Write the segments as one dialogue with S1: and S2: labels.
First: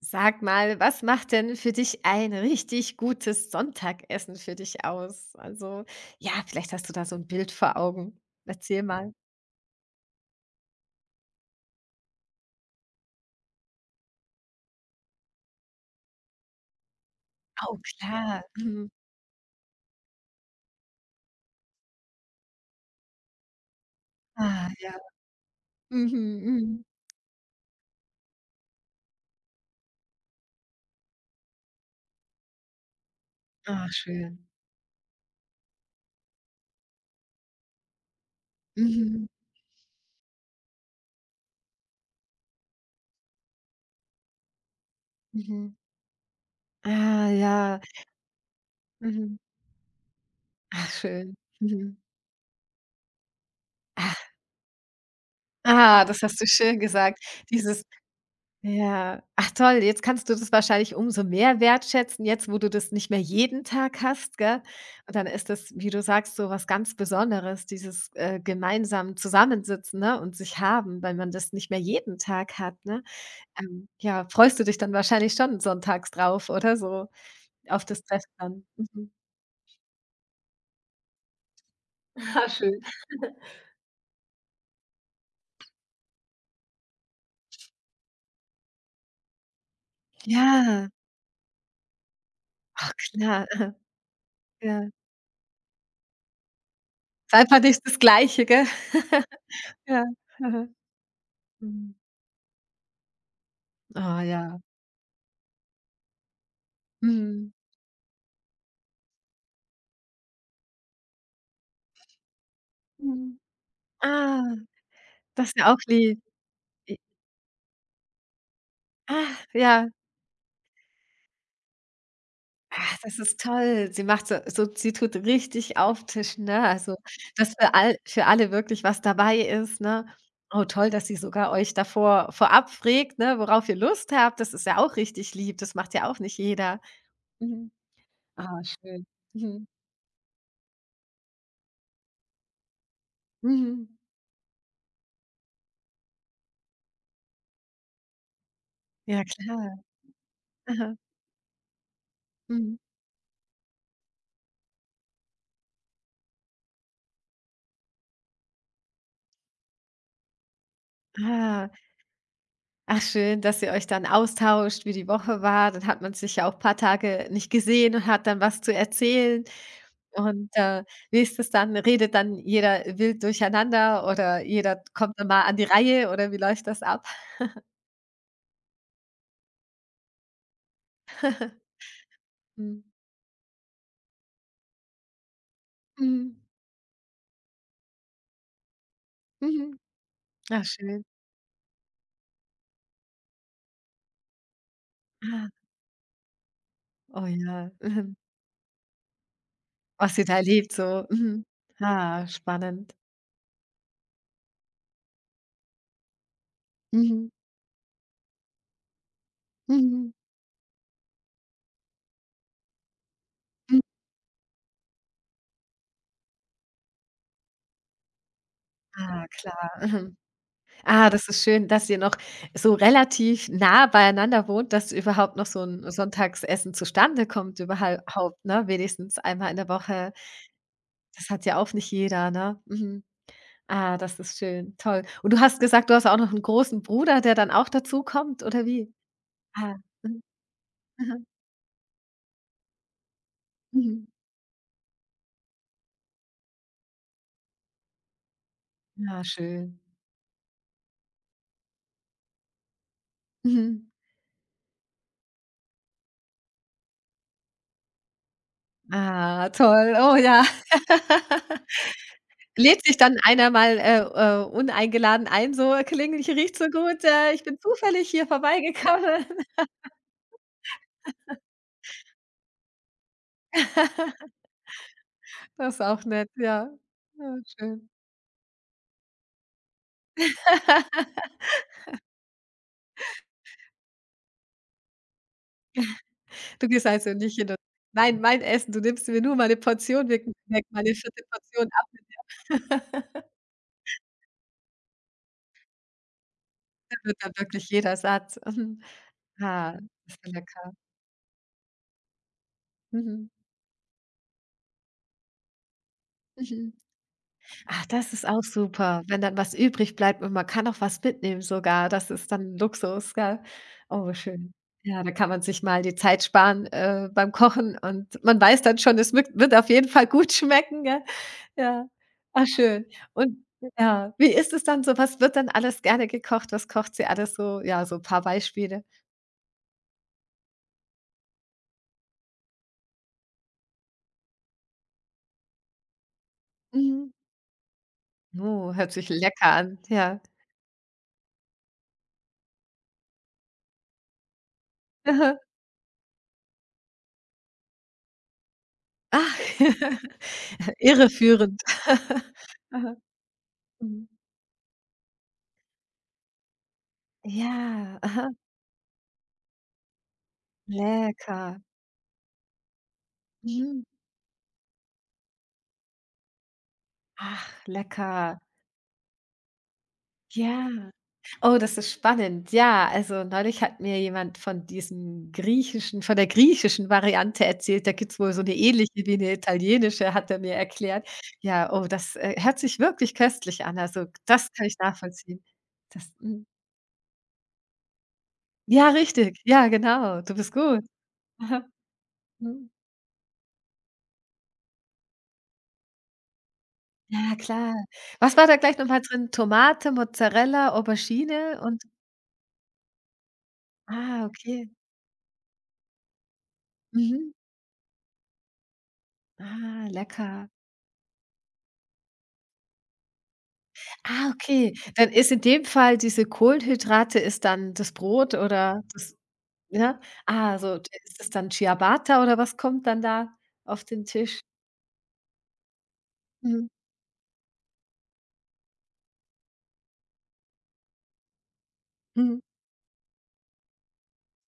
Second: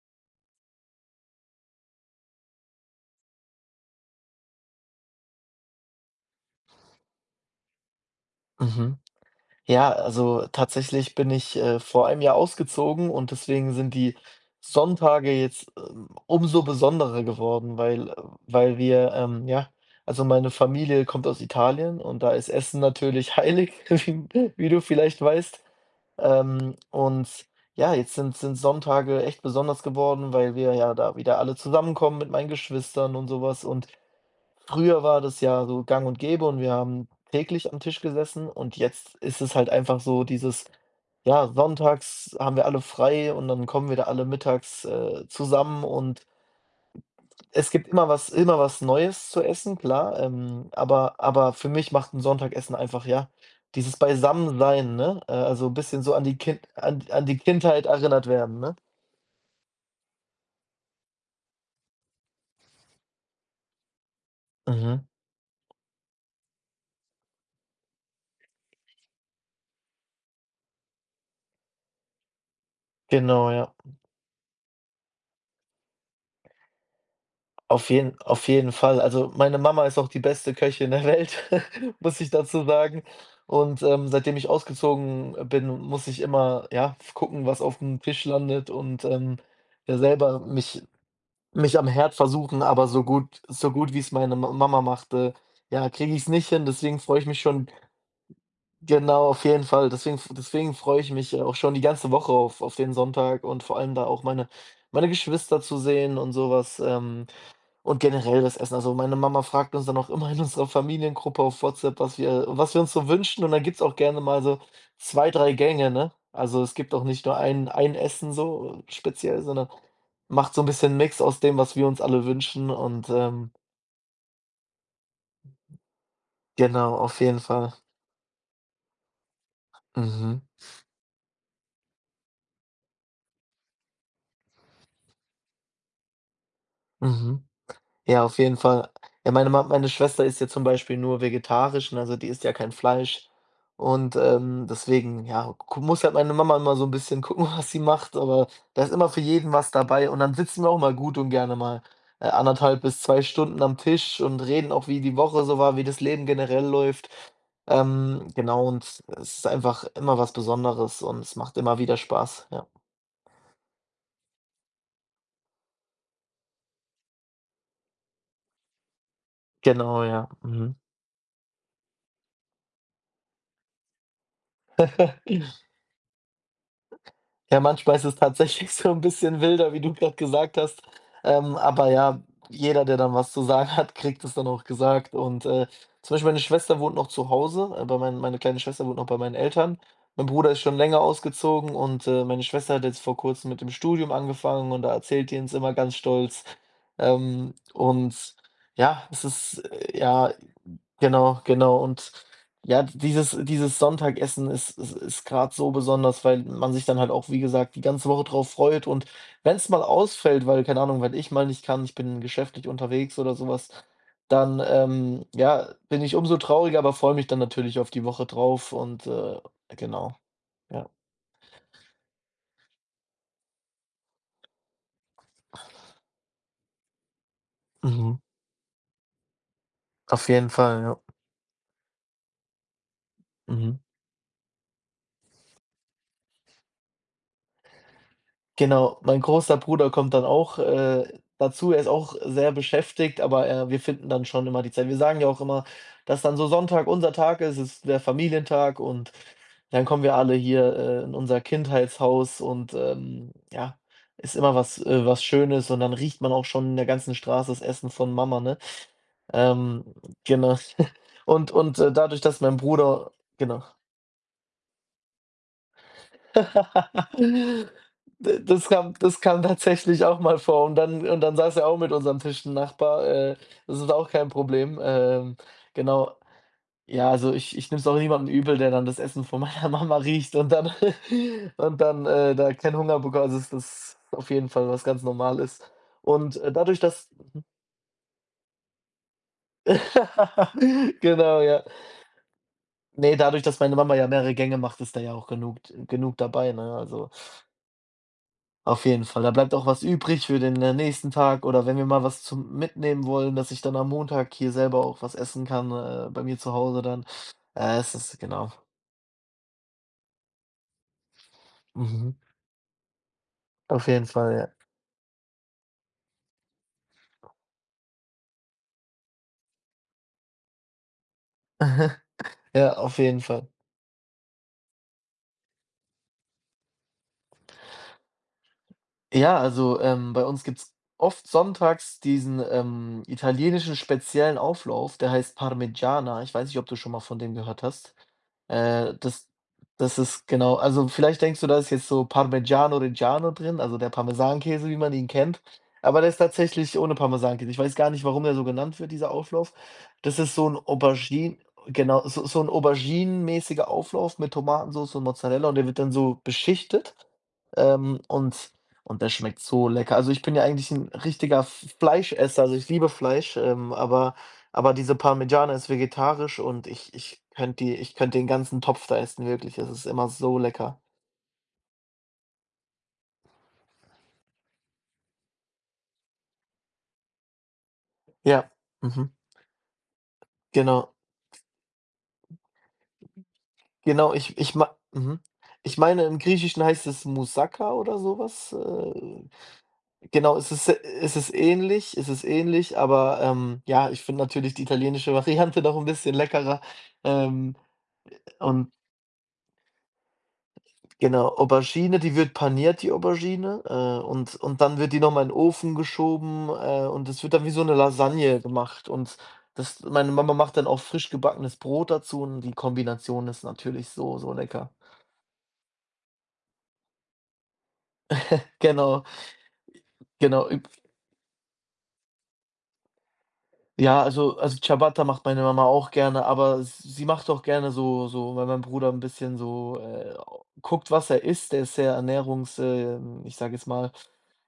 S1: Sag mal, was macht denn für dich ein richtig gutes Sonntagessen für dich aus? Also, ja, vielleicht hast du da so ein Bild vor Augen. Erzähl
S2: Mhm.
S1: mal.
S2: Ja, also tatsächlich bin ich, vor 1 Jahr ausgezogen und deswegen sind die Sonntage jetzt, umso besonderer geworden,
S1: Oh, klar.
S2: weil
S1: Mhm.
S2: wir, ja, also meine Familie kommt aus Italien und da ist Essen natürlich heilig, wie
S1: Ah,
S2: wie du
S1: ja.
S2: vielleicht weißt.
S1: Mhm,
S2: Ähm,
S1: mhm.
S2: und ja, jetzt sind Sonntage echt besonders geworden, weil wir ja da wieder alle zusammenkommen mit meinen Geschwistern und sowas. Und
S1: Ach, schön.
S2: früher war das ja so gang und gäbe und wir haben täglich am Tisch gesessen, und jetzt
S1: Mhm,
S2: ist es halt einfach so dieses, ja, sonntags haben wir alle frei und dann kommen wir da alle mittags,
S1: mhm.
S2: zusammen, und
S1: Ah,
S2: es
S1: ja.
S2: gibt immer was Neues
S1: Mhm.
S2: zu essen, klar,
S1: Ach,
S2: aber
S1: schön.
S2: aber für mich
S1: Mhm.
S2: macht ein Sonntagessen einfach, ja, dieses Beisammensein, ne? Also, ein bisschen
S1: Ah,
S2: so
S1: das
S2: an die
S1: hast du
S2: Kind
S1: schön
S2: an
S1: gesagt.
S2: an die
S1: Dieses
S2: Kindheit erinnert werden, ne?
S1: Ja. Ach toll, jetzt kannst du das wahrscheinlich umso mehr wertschätzen, jetzt wo du das nicht mehr jeden Tag hast, gell?
S2: Mhm.
S1: Und dann ist das, wie du sagst, so was ganz Besonderes, dieses, gemeinsam Zusammensitzen, ne, und sich haben, weil man das nicht mehr jeden Tag hat, ne?
S2: Genau, ja.
S1: Ja, freust du dich dann wahrscheinlich schon sonntags drauf, oder so auf
S2: Auf
S1: das
S2: jeden
S1: Treffen
S2: auf
S1: dann?
S2: jeden Fall.
S1: Mhm.
S2: Also, meine Mama ist auch die beste Köchin der Welt, muss ich
S1: Ah,
S2: dazu
S1: schön.
S2: sagen. Und, seitdem ich ausgezogen bin, muss ich immer, ja, gucken, was auf dem Tisch landet, und, ja, selber mich
S1: Ja,
S2: mich am Herd versuchen, aber
S1: ach
S2: so gut
S1: klar,
S2: so gut wie es meine Ma Mama
S1: ja.
S2: machte, ja, kriege ich es nicht hin. Deswegen freue ich
S1: Ist
S2: mich
S1: einfach
S2: schon,
S1: nicht das Gleiche, gell?
S2: genau, auf jeden Fall.
S1: Ja,
S2: Deswegen freue ich mich, auch schon die
S1: mhm.
S2: ganze Woche auf den Sonntag und vor allem da
S1: Ah
S2: auch
S1: ja,
S2: meine Geschwister zu sehen und sowas. Ähm,
S1: mhm,
S2: und generell das Essen. Also, meine Mama fragt uns dann auch immer in unserer Familiengruppe auf WhatsApp, was wir uns so
S1: mhm.
S2: wünschen, und dann gibt's auch gerne
S1: Ah,
S2: mal so 2
S1: das
S2: 3
S1: ist ja auch
S2: Gänge, ne?
S1: lieb.
S2: Also, es gibt
S1: I
S2: auch nicht nur ein Essen so
S1: ah,
S2: speziell, sondern
S1: ja.
S2: macht so ein bisschen Mix aus dem, was wir uns alle wünschen,
S1: Ah,
S2: und,
S1: das ist toll. Sie macht so so sie tut richtig auftischen, ne?
S2: genau,
S1: Also,
S2: auf jeden
S1: dass
S2: Fall.
S1: für all für alle wirklich was dabei ist, ne?
S2: Mhm,
S1: Oh, toll, dass sie sogar euch davor vorab fragt, ne, worauf ihr Lust habt. Das ist ja auch richtig lieb. Das macht ja auch nicht jeder.
S2: mhm.
S1: Mhm.
S2: Ja, auf jeden
S1: Ah,
S2: Fall.
S1: schön.
S2: Ja,
S1: Mhm.
S2: meine Schwester ist ja zum Beispiel nur vegetarisch, ne, also die isst ja kein Fleisch.
S1: Mhm.
S2: Und, deswegen, ja, gu muss halt meine Mama immer so ein bisschen gucken, was sie macht, aber da ist immer für
S1: Ja,
S2: jeden was
S1: klar.
S2: dabei, und dann sitzen wir auch mal
S1: Aha.
S2: gut und gerne mal, eine
S1: Mhm.
S2: bis 2 Stunden am Tisch und reden auch, wie die Woche so war, wie das Leben generell läuft. Genau, und es ist einfach immer was Besonderes und es macht
S1: Ah.
S2: immer wieder Spaß, ja.
S1: Ach schön, dass ihr euch dann austauscht, wie die Woche war. Dann hat man sich ja auch ein paar Tage nicht gesehen und hat dann was zu erzählen.
S2: Genau, ja.
S1: Und,
S2: Mhm.
S1: wie ist das dann? Redet dann jeder wild durcheinander oder jeder kommt dann mal an die Reihe oder wie läuft das ab?
S2: Ja, manchmal ist es tatsächlich so 'n bisschen wilder, wie du grad gesagt hast. Ähm, aber ja,
S1: Mhm.
S2: jeder, der dann was zu sagen hat, kriegt es dann auch gesagt. Und, zum Beispiel meine
S1: Mhm.
S2: Schwester wohnt noch zu Hause, bei meinen meine kleine Schwester wohnt noch bei meinen
S1: Mhm.
S2: Eltern. Mein Bruder ist
S1: Ach
S2: schon länger
S1: schön.
S2: ausgezogen, und, meine Schwester hat jetzt vor Kurzem mit dem Studium angefangen und da erzählt die
S1: Ah,
S2: uns immer ganz stolz.
S1: oh
S2: Ähm,
S1: ja. Mhm.
S2: und ja, es ist,
S1: Was ihr da erlebt so.
S2: genau,
S1: Mhm.
S2: genau. Und
S1: Ah,
S2: ja,
S1: spannend.
S2: dieses Sonntagessen ist grad so besonders, weil man sich dann halt
S1: Mhm.
S2: auch, wie gesagt, die ganze Woche drauf freut. Und wenn es mal
S1: Mhm.
S2: ausfällt, weil, keine Ahnung, wenn ich mal nicht kann, ich bin geschäftlich unterwegs oder sowas,
S1: Mhm.
S2: dann, ja, bin ich umso trauriger, aber freue mich dann natürlich auf die Woche drauf, und,
S1: Ah, klar. Mhm.
S2: genau, ja.
S1: Ah, das ist schön, dass ihr noch so relativ nah beieinander wohnt, dass überhaupt noch so 'n Sonntagsessen zustande kommt überhal
S2: Mhm.
S1: haupt, ne? Wenigstens einmal in der Woche.
S2: Auf jeden Fall, ja.
S1: Das hat ja auch nicht jeder, ne? Mhm.
S2: Mhm.
S1: Ah, das ist schön, toll. Und du hast gesagt, du hast auch noch 'n großen Bruder, der dann auch dazukommt, oder wie?
S2: Genau, mein großer
S1: Ah,
S2: Bruder kommt
S1: mhm,
S2: dann auch,
S1: aha,
S2: dazu. Er ist auch sehr beschäftigt, aber, wir
S1: mhm.
S2: finden dann schon immer die Zeit. Wir sagen ja auch immer, dass dann so Sonntag unser Tag ist, ist der Familientag, und
S1: Ja, schön.
S2: dann kommen wir alle hier, in unser Kindheitshaus, und, ja,
S1: Mhm.
S2: ist immer was, was Schönes, und dann riecht man auch schon in der ganzen Straße das Essen von Mama, ne?
S1: Ah,
S2: Ähm,
S1: toll. Oh ja.
S2: genau. Und dadurch, dass mein
S1: Lädt sich
S2: Bruder
S1: dann einer
S2: genau.
S1: mal, uneingeladen ein, so: „Kling ich riecht so gut, ich bin zufällig hier
S2: D Das kam das
S1: vorbeigekommen.“
S2: kam tatsächlich auch mal vor, und dann saß er auch mit unserem am Tisch 'n Nachbar, das ist auch kein Problem.
S1: Das ist auch
S2: Genau.
S1: nett, ja.
S2: Ja, also
S1: Ja,
S2: ich nehme es
S1: schön.
S2: auch niemandem übel, der dann das Essen von meiner Mama riecht, und dann und dann, da keinen Hunger bekommt. Also das ist auf jeden Fall was ganz Normales. Und,
S1: Du
S2: dadurch,
S1: gehst
S2: dass
S1: also nicht hin und „Nein, mein Essen, du nimmst mir nur meine Portion wir weg, meine 4.
S2: genau, ja.
S1: Portion ab.“
S2: Nee, dadurch, dass meine Mama ja mehrere Gänge macht, ist da ja auch genug dabei, ne?
S1: Da
S2: Also,
S1: wird dann wirklich jeder satt.
S2: auf jeden Fall. Da
S1: Mhm.
S2: bleibt auch
S1: Ah,
S2: was
S1: ist
S2: übrig
S1: ja
S2: für den,
S1: lecker.
S2: nächsten Tag, oder wenn wir mal was zum Mitnehmen
S1: Mhm.
S2: wollen, dass ich dann am Montag hier selber auch was essen kann, bei mir zu
S1: Mhm.
S2: Hause dann.
S1: Ach,
S2: Es
S1: das
S2: ist
S1: ist auch
S2: Genau.
S1: super, wenn dann was übrig bleibt und man kann auch was mitnehmen sogar. Das
S2: Mhm.
S1: ist dann Luxus, gell?
S2: Auf jeden
S1: Oh,
S2: Fall, ja.
S1: schön. Ja, da kann man sich mal die Zeit sparen, beim Kochen und man weiß dann schon, es wirkt wird auf jeden Fall gut schmecken, gell? Ja. Ach,
S2: Ja,
S1: schön.
S2: auf jeden
S1: Und
S2: Fall.
S1: ja, wie ist es dann so? Was wird dann alles gerne gekocht? Was kocht sie alles so? Ja, so ein paar Beispiele.
S2: Ja, also, bei uns gibt's oft sonntags diesen, italienischen speziellen Auflauf, der heißt Parmigiana. Ich weiß nicht, ob du schon mal
S1: Mhm.
S2: von dem gehört hast.
S1: Oh, hört sich
S2: Das
S1: lecker an.
S2: das
S1: Ja.
S2: ist Genau, also, vielleicht denkst du, da ist jetzt so Parmigiano Reggiano drin, also der Parmesankäse, wie man ihn
S1: Aha.
S2: kennt, aber der ist tatsächlich ohne Parmesankäse. Ich weiß gar nicht, warum der so genannt wird, dieser
S1: Ach,
S2: Auflauf. Das ist so ein Auberginen
S1: irreführend.
S2: genau, so 'n
S1: Aha.
S2: auberginenmäßiger
S1: Mhm.
S2: Auflauf mit Tomatensauce und Mozzarella, und der wird dann so beschichtet,
S1: Ja,
S2: ähm,
S1: aha.
S2: und und das schmeckt so lecker. Also, ich bin ja eigentlich ein richtiger
S1: Lecker.
S2: F Fleischesser, also, ich liebe Fleisch,
S1: Mhm.
S2: aber diese Parmigiana ist vegetarisch, und ich
S1: Ach,
S2: könnte die, ich könnte den
S1: lecker.
S2: ganzen Topf da essen, wirklich. Es ist immer so
S1: Ja.
S2: lecker.
S1: Oh, das ist spannend. Ja, also neulich hat mir jemand von diesem griechischen von der griechischen Variante erzählt. Da gibt's wohl so
S2: Ja,
S1: eine ähnliche
S2: mhm,
S1: wie eine italienische, hat er mir
S2: genau.
S1: erklärt. Ja, oh, das, hört sich wirklich köstlich an. Also,
S2: Genau, ich
S1: das
S2: ich
S1: kann
S2: mei
S1: ich
S2: Mhm.
S1: nachvollziehen.
S2: Ich meine,
S1: Das
S2: im
S1: mhm.
S2: Griechischen heißt es Moussaka oder sowas
S1: Ja,
S2: was.
S1: richtig. Ja, genau. Du
S2: Genau,
S1: bist
S2: es ist
S1: gut.
S2: es ist
S1: Aha.
S2: ähnlich,
S1: Mhm.
S2: aber, ja, ich finde natürlich die italienische Variante noch ein bisschen leckerer.
S1: Ja,
S2: Ähm,
S1: klar. Was war da
S2: und
S1: gleich nochmal drin? Tomate, Mozzarella,
S2: Genau,
S1: Aubergine und
S2: Aubergine, die wird paniert, die Aubergine,
S1: ah,
S2: und
S1: okay.
S2: dann wird die noch mal in den Ofen geschoben, und es
S1: Mhm.
S2: wird dann wie so 'ne Lasagne gemacht, und das
S1: Ah,
S2: meine Mama
S1: lecker.
S2: macht dann auch frisch gebackenes Brot dazu, und die Kombination ist natürlich so,
S1: Ah,
S2: so lecker.
S1: okay. Dann ist in dem Fall diese Kohlenhydrate ist dann das Brot oder
S2: Genau,
S1: das ja?
S2: genau.
S1: Ah,
S2: Ü
S1: so d ist es dann Ciabatta oder was kommt dann da auf
S2: Ja,
S1: den Tisch?
S2: also Ciabatta macht meine Mama auch gerne, aber
S1: Mhm.
S2: s sie macht auch gerne so, weil mein Bruder ein bisschen so, au guckt, was er isst. Der ist sehr
S1: Mhm.
S2: ernährungs ich sage jetzt mal,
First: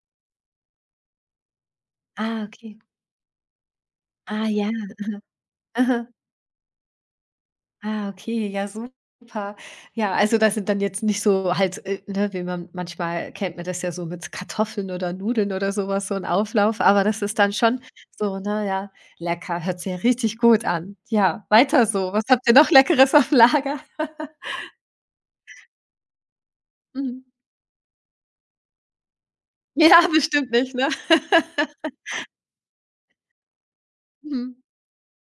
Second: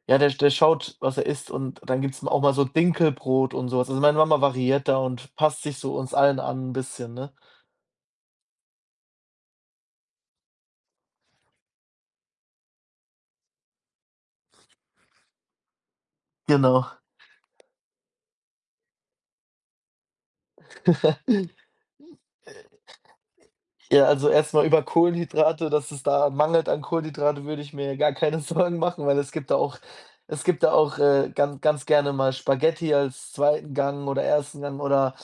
S2: ja, der schaut, was er isst, und dann gibt's auch
S1: Ah,
S2: mal so
S1: okay.
S2: Dinkelbrot und so was. Also, meine Mama
S1: Ah ja.
S2: variiert da und passt sich so uns allen an ein bisschen, ne?
S1: Ah, okay, ja, super. Ja, also das sind dann jetzt nicht so halt, ne, wie man manchmal kennt man das ja so mit Kartoffeln oder Nudeln oder sowas, so ein Auflauf,
S2: Genau.
S1: aber das ist dann schon so, ne, ja, lecker, hört sich ja richtig gut an. Ja, weiter so. Was habt ihr noch Leckeres auf Lager?
S2: Ja, also erstmal über Kohlenhydrate, dass es da mangelt an
S1: Mhm.
S2: Kohlenhydrate, würde ich mir ja gar keine Sorgen machen, weil
S1: Ja,
S2: es
S1: bestimmt
S2: gibt da
S1: nicht, ne?
S2: auch, ganz ganz gerne mal Spaghetti als zweiten Gang oder
S1: Mhm.
S2: ersten Gang, oder,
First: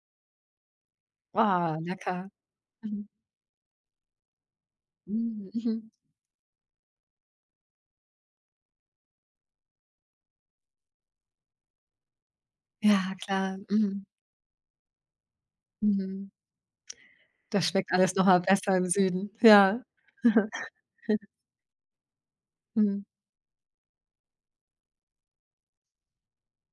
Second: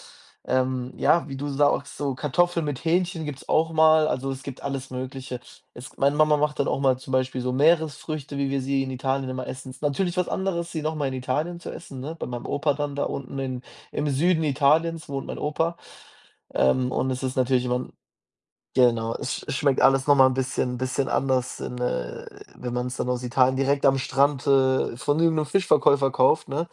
S2: ja, wie du
S1: Oh,
S2: sagst, so
S1: lecker.
S2: Kartoffeln mit
S1: Mhm.
S2: Hähnchen gibt's auch mal. Also, es gibt alles Mögliche.
S1: Mhm, mhm.
S2: Es Meine Mama macht dann auch mal zum Beispiel so Meeresfrüchte, wie wir sie in Italien immer essen. Ist natürlich was anderes, sie noch mal in Italien zu essen, ne? Bei meinem Opa dann da
S1: Ja,
S2: unten
S1: klar.
S2: in
S1: Mhm.
S2: im Süden Italiens wohnt mein Opa.
S1: Mhm.
S2: Und es ist natürlich
S1: Das
S2: immer
S1: schmeckt alles nochmal besser im
S2: Genau,
S1: Süden.
S2: es schmeckt
S1: Ja.
S2: alles noch mal 'n bisschen anders in, wenn man's
S1: Mhm.
S2: dann aus Italien direkt am Strand, von irgend Fischverkäufer kauft, ne?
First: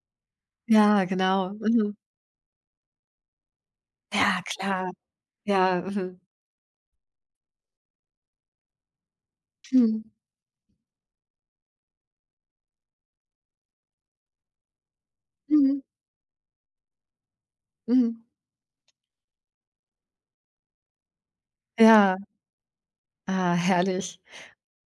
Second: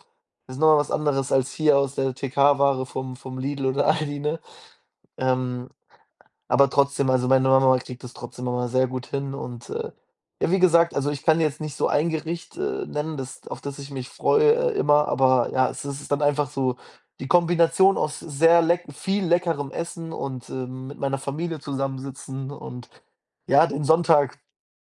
S2: Das ist noch mal was
S1: Ja,
S2: anderes als
S1: genau.
S2: hier
S1: Mhm.
S2: aus der TK-Ware vom Lidl oder Aldi,
S1: Ja,
S2: ne?
S1: klar.
S2: Ähm,
S1: Ja, mhm.
S2: aber trotzdem, also, meine Mama kriegt das trotzdem immer sehr gut hin, und,
S1: Mhm.
S2: ja, wie gesagt, also, ich kann jetzt nicht so ein Gericht, nennen, das ich mich freue, immer, aber ja,
S1: Mhm.
S2: es ist dann einfach so die Kombination aus
S1: Mhm.
S2: sehr leck viel leckerem Essen und, mit meiner Familie
S1: Ja,
S2: zusammensitzen und
S1: ah,
S2: ja, den
S1: herrlich.
S2: Sonntag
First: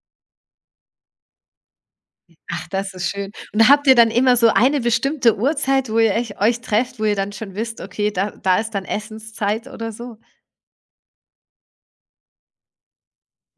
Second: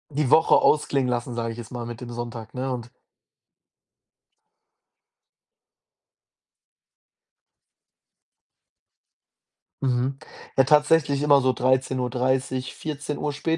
S2: die Woche ausklingen lassen, sage ich jetzt mal, mit dem Sonntag,
S1: Ach,
S2: ne? Und
S1: das ist schön. Und habt ihr dann immer so eine bestimmte Uhrzeit, wo ihr ech euch trefft, wo ihr dann schon wisst: „Okay, da da ist dann Essenszeit“ oder so?
S2: mhm. Ja, tatsächlich immer so 13:30 Uhr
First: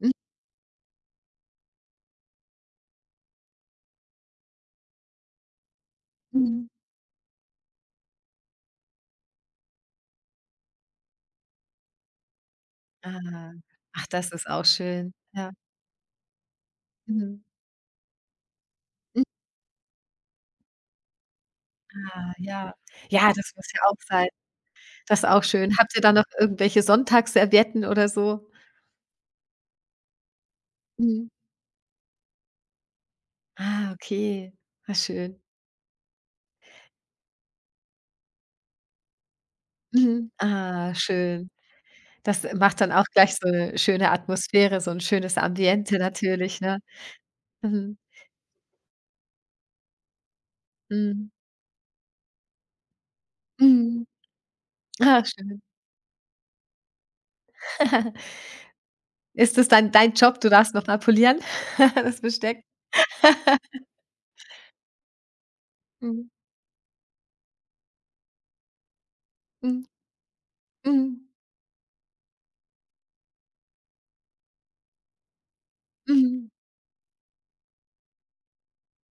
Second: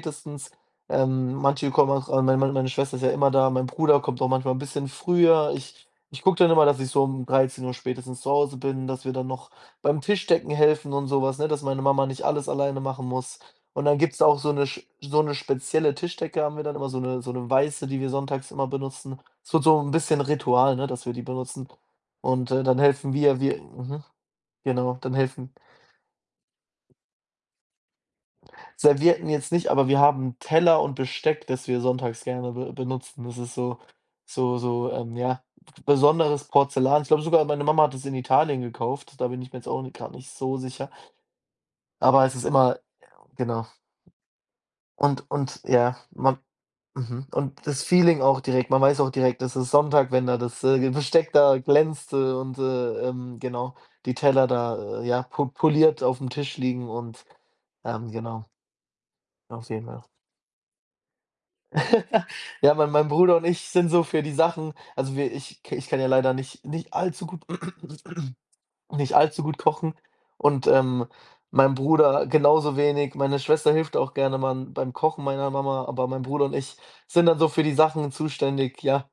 S1: Mhm.
S2: Manche kommen auch, meine Schwester ist ja immer da, mein Bruder kommt auch manchmal ein bisschen früher. Ich gucke dann immer,
S1: Mhm.
S2: dass ich so um 13 Uhr spätestens zu Hause bin, dass wir dann noch beim Tischdecken helfen und sowas, ne, dass meine Mama nicht alles alleine machen muss.
S1: Ah.
S2: Und dann
S1: Ach,
S2: gibt's
S1: das
S2: auch
S1: ist
S2: so
S1: auch
S2: eine sch
S1: schön.
S2: so eine
S1: Ja.
S2: spezielle Tischdecke haben wir dann immer, so eine,
S1: Mhm.
S2: weiße, die wir sonntags immer benutzen.
S1: Mhm.
S2: Es wird so ein bisschen Ritual, ne, dass wir die benutzen.
S1: Ah,
S2: Und,
S1: ja.
S2: dann helfen
S1: Ja,
S2: wir
S1: das
S2: wir
S1: muss ja auch
S2: mhm,
S1: sein.
S2: genau, dann
S1: Das ist auch
S2: helfen.
S1: schön. Habt ihr da noch irgendwelche Sonntagsservietten oder so?
S2: Servietten jetzt nicht, aber wir haben Teller und
S1: Mhm.
S2: Besteck, das wir sonntags gerne be benutzen. Das ist so,
S1: Ah, okay. Ah, schön.
S2: ja, besonderes Porzellan. Ich glaube sogar, meine Mama hat es in Italien gekauft. Da bin ich mir jetzt auch ni grad
S1: Mhm.
S2: nicht so sicher.
S1: Ah, schön.
S2: Aber es ist
S1: Das
S2: immer
S1: macht dann auch gleich so
S2: genau.
S1: 'ne schöne Atmosphäre, so 'n
S2: Und
S1: schönes
S2: ja,
S1: Ambiente
S2: man
S1: natürlich, ne?
S2: mhm, und das
S1: Mhm.
S2: Feeling auch direkt. Man weiß auch direkt, es ist Sonntag, wenn da das,
S1: Mhm.
S2: Besteck da glänzt, genau,
S1: Mhm.
S2: die Teller da,
S1: Ah,
S2: ja, po
S1: schön.
S2: poliert aufm Tisch liegen und, genau,
S1: Ist das
S2: auf jeden
S1: dann
S2: Fall.
S1: dein Job? Du darfst noch mal polieren, das Besteck?
S2: Ja, mein Bruder und ich sind so für die Sachen, also wir ich k ich kann ja
S1: Mhm.
S2: leider nicht allzu gut nicht allzu gut
S1: Mhm.
S2: kochen und,
S1: Mhm.
S2: mein Bruder genauso wenig. Meine Schwester hilft auch gerne mal beim Kochen meiner Mama, aber mein Bruder
S1: Mhm.
S2: und ich sind dann so für die Sachen zuständig, ja,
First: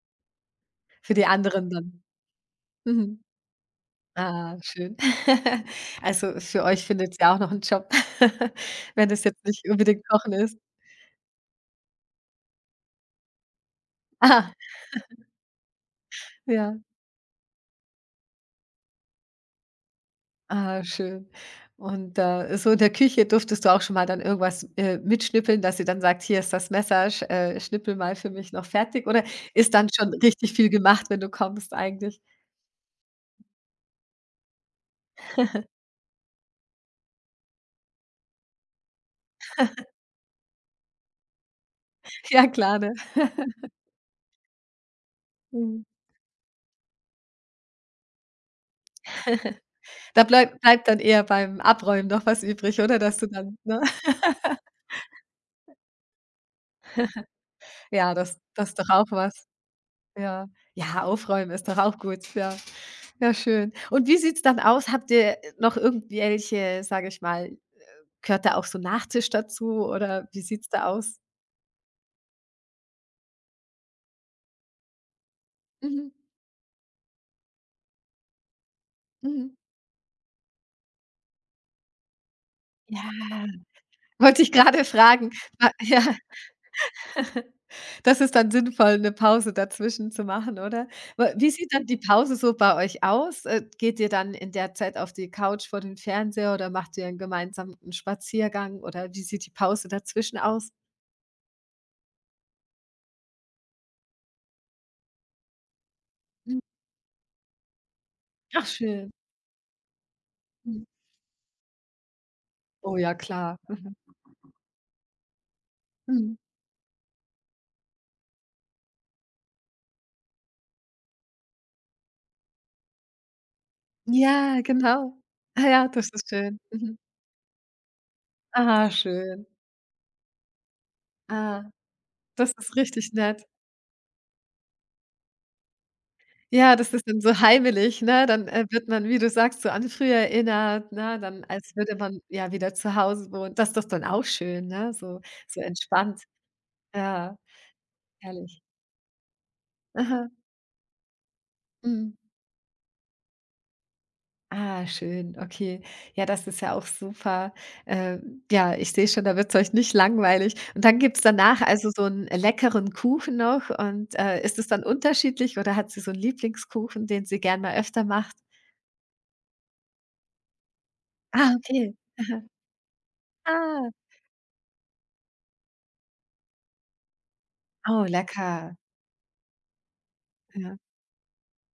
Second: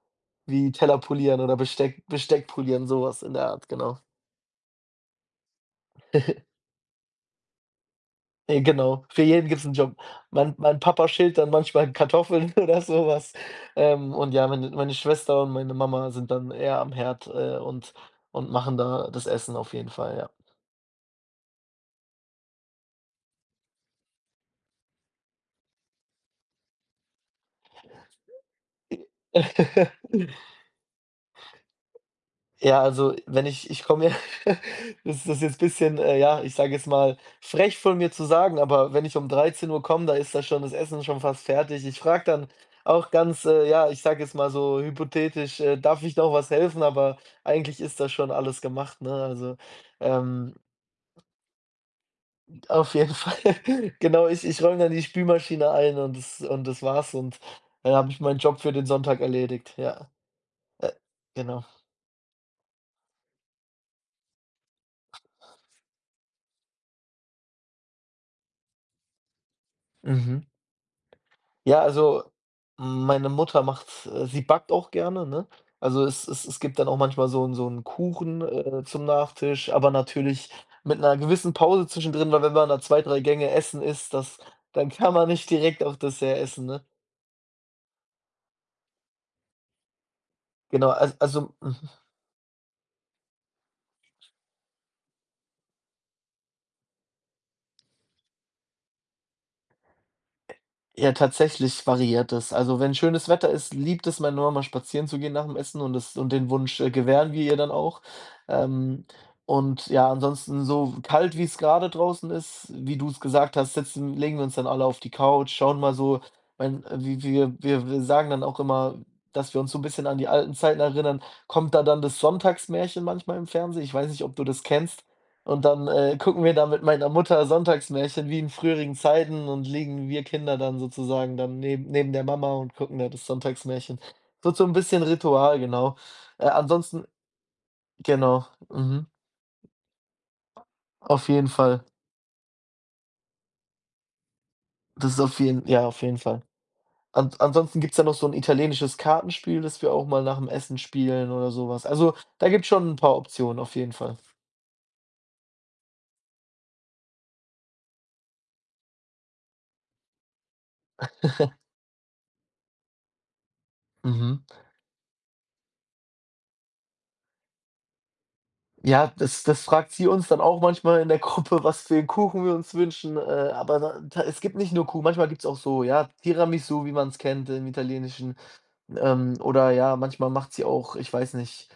S2: wie Teller
S1: Für die
S2: polieren oder
S1: anderen dann.
S2: Besteck polieren,
S1: Mhm.
S2: sowas in der Art, genau.
S1: Ah, schön. Also, für euch findet ja auch noch 'n Job,
S2: Genau,
S1: wenn das
S2: für
S1: jetzt
S2: jeden gibt's
S1: nicht
S2: 'n Job.
S1: unbedingt Kochen
S2: Mein
S1: ist.
S2: mein Papa schält dann manchmal Kartoffeln oder so was. Und ja,
S1: Ah,
S2: meine Schwester und meine Mama sind dann
S1: ja.
S2: eher am Herd, und machen da das Essen auf jeden Fall,
S1: Ah, schön. Und, so in der Küche durftest du auch schon mal dann irgendwas, mitschnippeln, dass sie dann sagt: „Hier ist das Messer, sch schnippel mal für mich noch fertig.“ Oder
S2: ja.
S1: ist dann schon richtig viel gemacht, wenn du kommst eigentlich?
S2: Ja, also, wenn ich komme ja, das ist jetzt ein bisschen, ja, ich sage jetzt mal, frech von mir zu sagen, aber wenn ich um 13 Uhr komme, da ist das Essen schon fast fertig. Ich frage
S1: Ja
S2: dann
S1: klar, ne?
S2: auch ganz, ja, ich sage jetzt mal so hypothetisch,
S1: Mhm.
S2: „Darf ich noch was helfen?“ Aber eigentlich ist das schon alles gemacht, ne? Also,
S1: Da
S2: ähm,
S1: bleibt dann eher beim Abräumen noch was übrig,
S2: auf
S1: oder?
S2: jeden
S1: Dass du
S2: Fall.
S1: dann ne?
S2: Genau, ich räume dann die Spülmaschine ein und das war's, und dann habe
S1: Ja,
S2: ich
S1: das
S2: meinen Job
S1: das
S2: für
S1: ist
S2: den
S1: doch auch
S2: Sonntag
S1: was.
S2: erledigt. Ja,
S1: Ja.
S2: äh,
S1: Ja, aufräumen
S2: genau.
S1: ist doch auch gut, ja. Ja, schön. Und wie sieht's dann aus? Habt ihr noch irgendwelche, sage ich mal gehört da auch so Nachtisch dazu oder wie
S2: Mhm.
S1: sieht's da aus?
S2: Ja, also, meine Mutter macht, sie backt auch gerne, ne? Also,
S1: Mhm,
S2: es gibt dann auch manchmal so 'n so einen Kuchen, zum
S1: mhm.
S2: Nachtisch, aber natürlich mit einer gewissen Pause zwischendrin, weil wenn man da zwei
S1: Ja,
S2: 3 Gänge Essen isst, das
S1: Wollte ich gerade
S2: dann kann man
S1: fragen.
S2: nicht
S1: Wa
S2: direkt auf
S1: ja,
S2: Dessert essen, ne?
S1: das ist dann sinnvoll, 'ne Pause dazwischen zu machen, oder?
S2: Genau, al
S1: Wa wie
S2: also
S1: sieht dann die Pause so bei euch aus? Geht ihr dann in der Zeit auf die Couch vor den Fernseher oder macht ihr gemeinsam 'n gemeinsamen Spaziergang oder wie sieht die Pause dazwischen aus?
S2: Ja, tatsächlich variiert es. Also, wenn schönes Wetter ist, liebt es meine Mama, spazieren zu gehen nach dem Essen, und das und den
S1: Mhm.
S2: Wunsch, gewähren wir ihr dann auch.
S1: Ach
S2: Ähm,
S1: schön.
S2: und ja, ansonsten,
S1: Mhm.
S2: so kalt, wie es gerade draußen ist,
S1: Oh
S2: wie du
S1: ja,
S2: es gesagt
S1: klar.
S2: hast, sitzen legen wir uns dann alle auf die Couch, schauen mal so,
S1: Mhm.
S2: mein wie wir wir wir sagen dann auch immer, dass wir uns so ein bisschen an die alten Zeiten erinnern. Kommt da dann das Sonntagsmärchen manchmal im Fernsehen? Ich weiß nicht, ob du
S1: Ja,
S2: das kennst.
S1: genau.
S2: Und
S1: Ah ja,
S2: dann,
S1: das ist
S2: gucken wir
S1: schön.
S2: da mit
S1: Mhm.
S2: meiner Mutter Sonntagsmärchen wie in
S1: Ah,
S2: früheren
S1: schön.
S2: Zeiten und liegen wir Kinder dann sozusagen dann
S1: Ah,
S2: neben der Mama
S1: das ist
S2: und gucken da
S1: richtig
S2: das
S1: nett.
S2: Sonntagsmärchen. Wird so ein bisschen Ritual, genau.
S1: Ja, das
S2: Ansonsten
S1: ist dann so heimelig, ne?
S2: Genau,
S1: Dann, wird man,
S2: mhm,
S1: wie du sagst, so an früher erinnert, ne?
S2: auf
S1: Dann,
S2: jeden
S1: als
S2: Fall.
S1: würde man ja wieder zu Hause wohnen. Das ist doch dann auch schön, ne?
S2: Das
S1: So
S2: ist auf
S1: so
S2: jeden, ja, auf jeden
S1: entspannt.
S2: Fall. An
S1: Ja,
S2: ansonsten gibt's da noch so ein
S1: herrlich.
S2: italienisches Kartenspiel, das wir auch mal
S1: Aha,
S2: nach dem Essen spielen oder sowas.
S1: mhm.
S2: Also, da gibt's schon ein paar Optionen auf jeden Fall.
S1: Ah, schön, okay. Ja, das ist ja auch super. Äh, ja, ich sehe schon, da wird es euch nicht langweilig. Und dann gibt's danach also so einen leckeren Kuchen noch und,
S2: Mhm.
S1: ist es dann unterschiedlich oder hat sie so einen Lieblingskuchen, den sie gern mal öfter macht?
S2: Ja, das fragt sie uns dann auch manchmal in der
S1: Ah,
S2: Gruppe, was
S1: okay.
S2: für einen
S1: Aha.
S2: Kuchen wir uns wünschen, aber da es gibt nicht nur Kuchen, manchmal gibt's auch so, ja, Tiramisu, wie man es kennt im
S1: Ah, oh,
S2: Italienischen,
S1: lecker.
S2: oder ja, manchmal macht sie
S1: Ja.
S2: auch, ich weiß nicht,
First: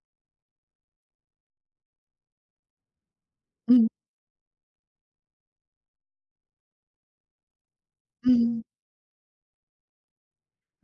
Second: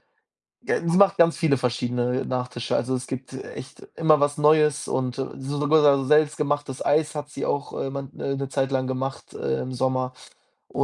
S2: g sie macht ganz viele verschiedene Nachtische. Also, es gibt echt
S1: Mhm,
S2: immer was Neues, und sogar so selbstgemachtes Eis hat sie auch, man 'ne
S1: mhm.
S2: Zeit lang gemacht, im Sommer,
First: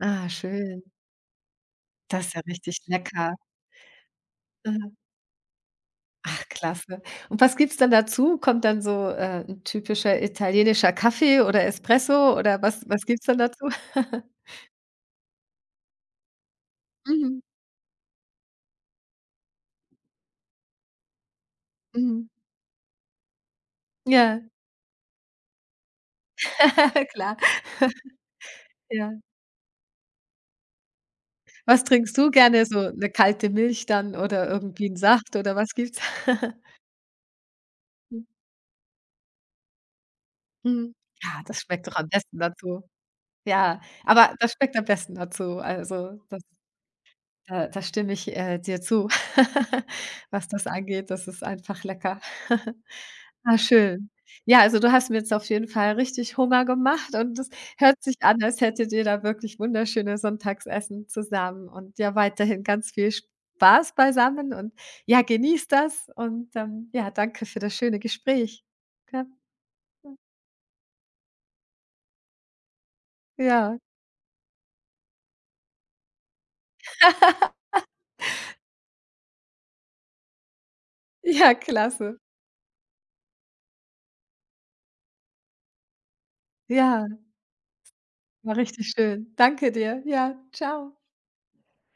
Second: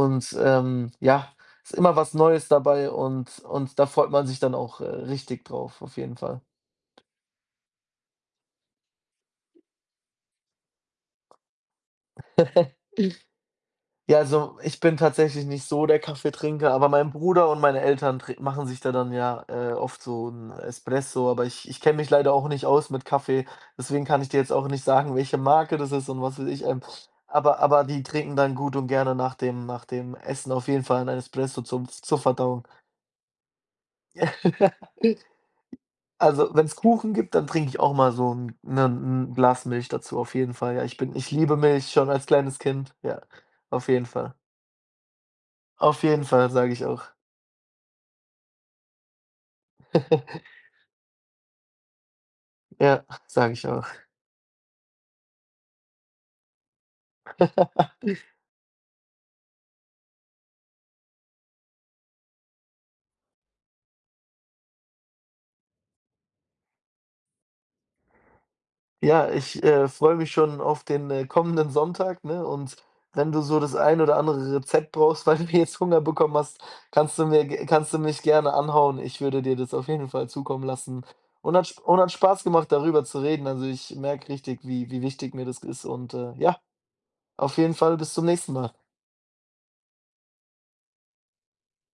S1: Ah, schön.
S2: ja, ist immer was
S1: Das ist ja
S2: Neues
S1: richtig
S2: dabei,
S1: lecker.
S2: und da freut man sich dann auch,
S1: Mhm.
S2: richtig drauf, auf jeden Fall.
S1: Ach, klasse. Und was gibt's dann dazu? Kommt dann so, 'n typischer italienischer Kaffee oder Espresso oder was was gibt's dann dazu?
S2: Ja, also, ich bin tatsächlich nicht so der Kaffeetrinker, aber mein
S1: Mhm,
S2: Bruder und meine Eltern trin machen sich da dann, ja, oft so ein Espresso, aber ich kenne mich
S1: mhm.
S2: leider auch nicht aus mit Kaffee, deswegen kann ich
S1: Ja,
S2: dir jetzt auch nicht sagen, welche Marke das ist und was weiß ich,
S1: klar,
S2: aber die trinken dann gut und gerne
S1: ja.
S2: nach dem Essen auf jeden Fall ein Espresso
S1: Was
S2: zum
S1: trinkst
S2: zur
S1: du gerne?
S2: Verdauung.
S1: So eine kalte Milch dann oder irgendwie 'n Saft oder was gibt's?
S2: Also, wenn's Kuchen gibt, dann trinke ich auch mal so ein 'ne 'n Glas Milch dazu, auf jeden Fall. Ja,
S1: mhm.
S2: ich
S1: Ja,
S2: liebe
S1: das schmeckt
S2: Milch
S1: doch am
S2: schon als
S1: besten
S2: kleines
S1: dazu.
S2: Kind, ja,
S1: Ja,
S2: auf jeden
S1: aber
S2: Fall.
S1: das schmeckt am besten dazu,
S2: Auf
S1: also
S2: jeden
S1: das
S2: Fall, sage ich auch.
S1: Da da stimme ich, dir zu, was das angeht. Das ist einfach lecker.
S2: Ja, sage
S1: Ah,
S2: ich auch.
S1: schön. Ja, also du hast mir jetzt auf jeden Fall richtig Hunger gemacht und es hört sich an, als hättet ihr da wirklich wunderschöne Sonntagsessen zusammen und ja, weiterhin ganz viel Spaß beisammen und ja, genießt das und, ja, danke für das schöne Gespräch. Ja,
S2: Ja, ich, freue mich schon auf den, kommenden Sonntag, ne, und wenn du so das
S1: ja.
S2: ein oder andere Rezept brauchst, weil du jetzt Hunger bekommen hast, kannst du mir ge kannst du mich gerne anhauen. Ich würde dir das auf jeden Fall zukommen lassen.
S1: Ja,
S2: Und hat sp und hat
S1: klasse.
S2: Spaß gemacht, darüber zu reden. Also, ich merke richtig, wie wichtig mir das ist, und, ja,
S1: Ja,
S2: auf jeden Fall bis zum nächsten
S1: war
S2: Mal.
S1: richtig schön. Danke dir. Ja, ciao.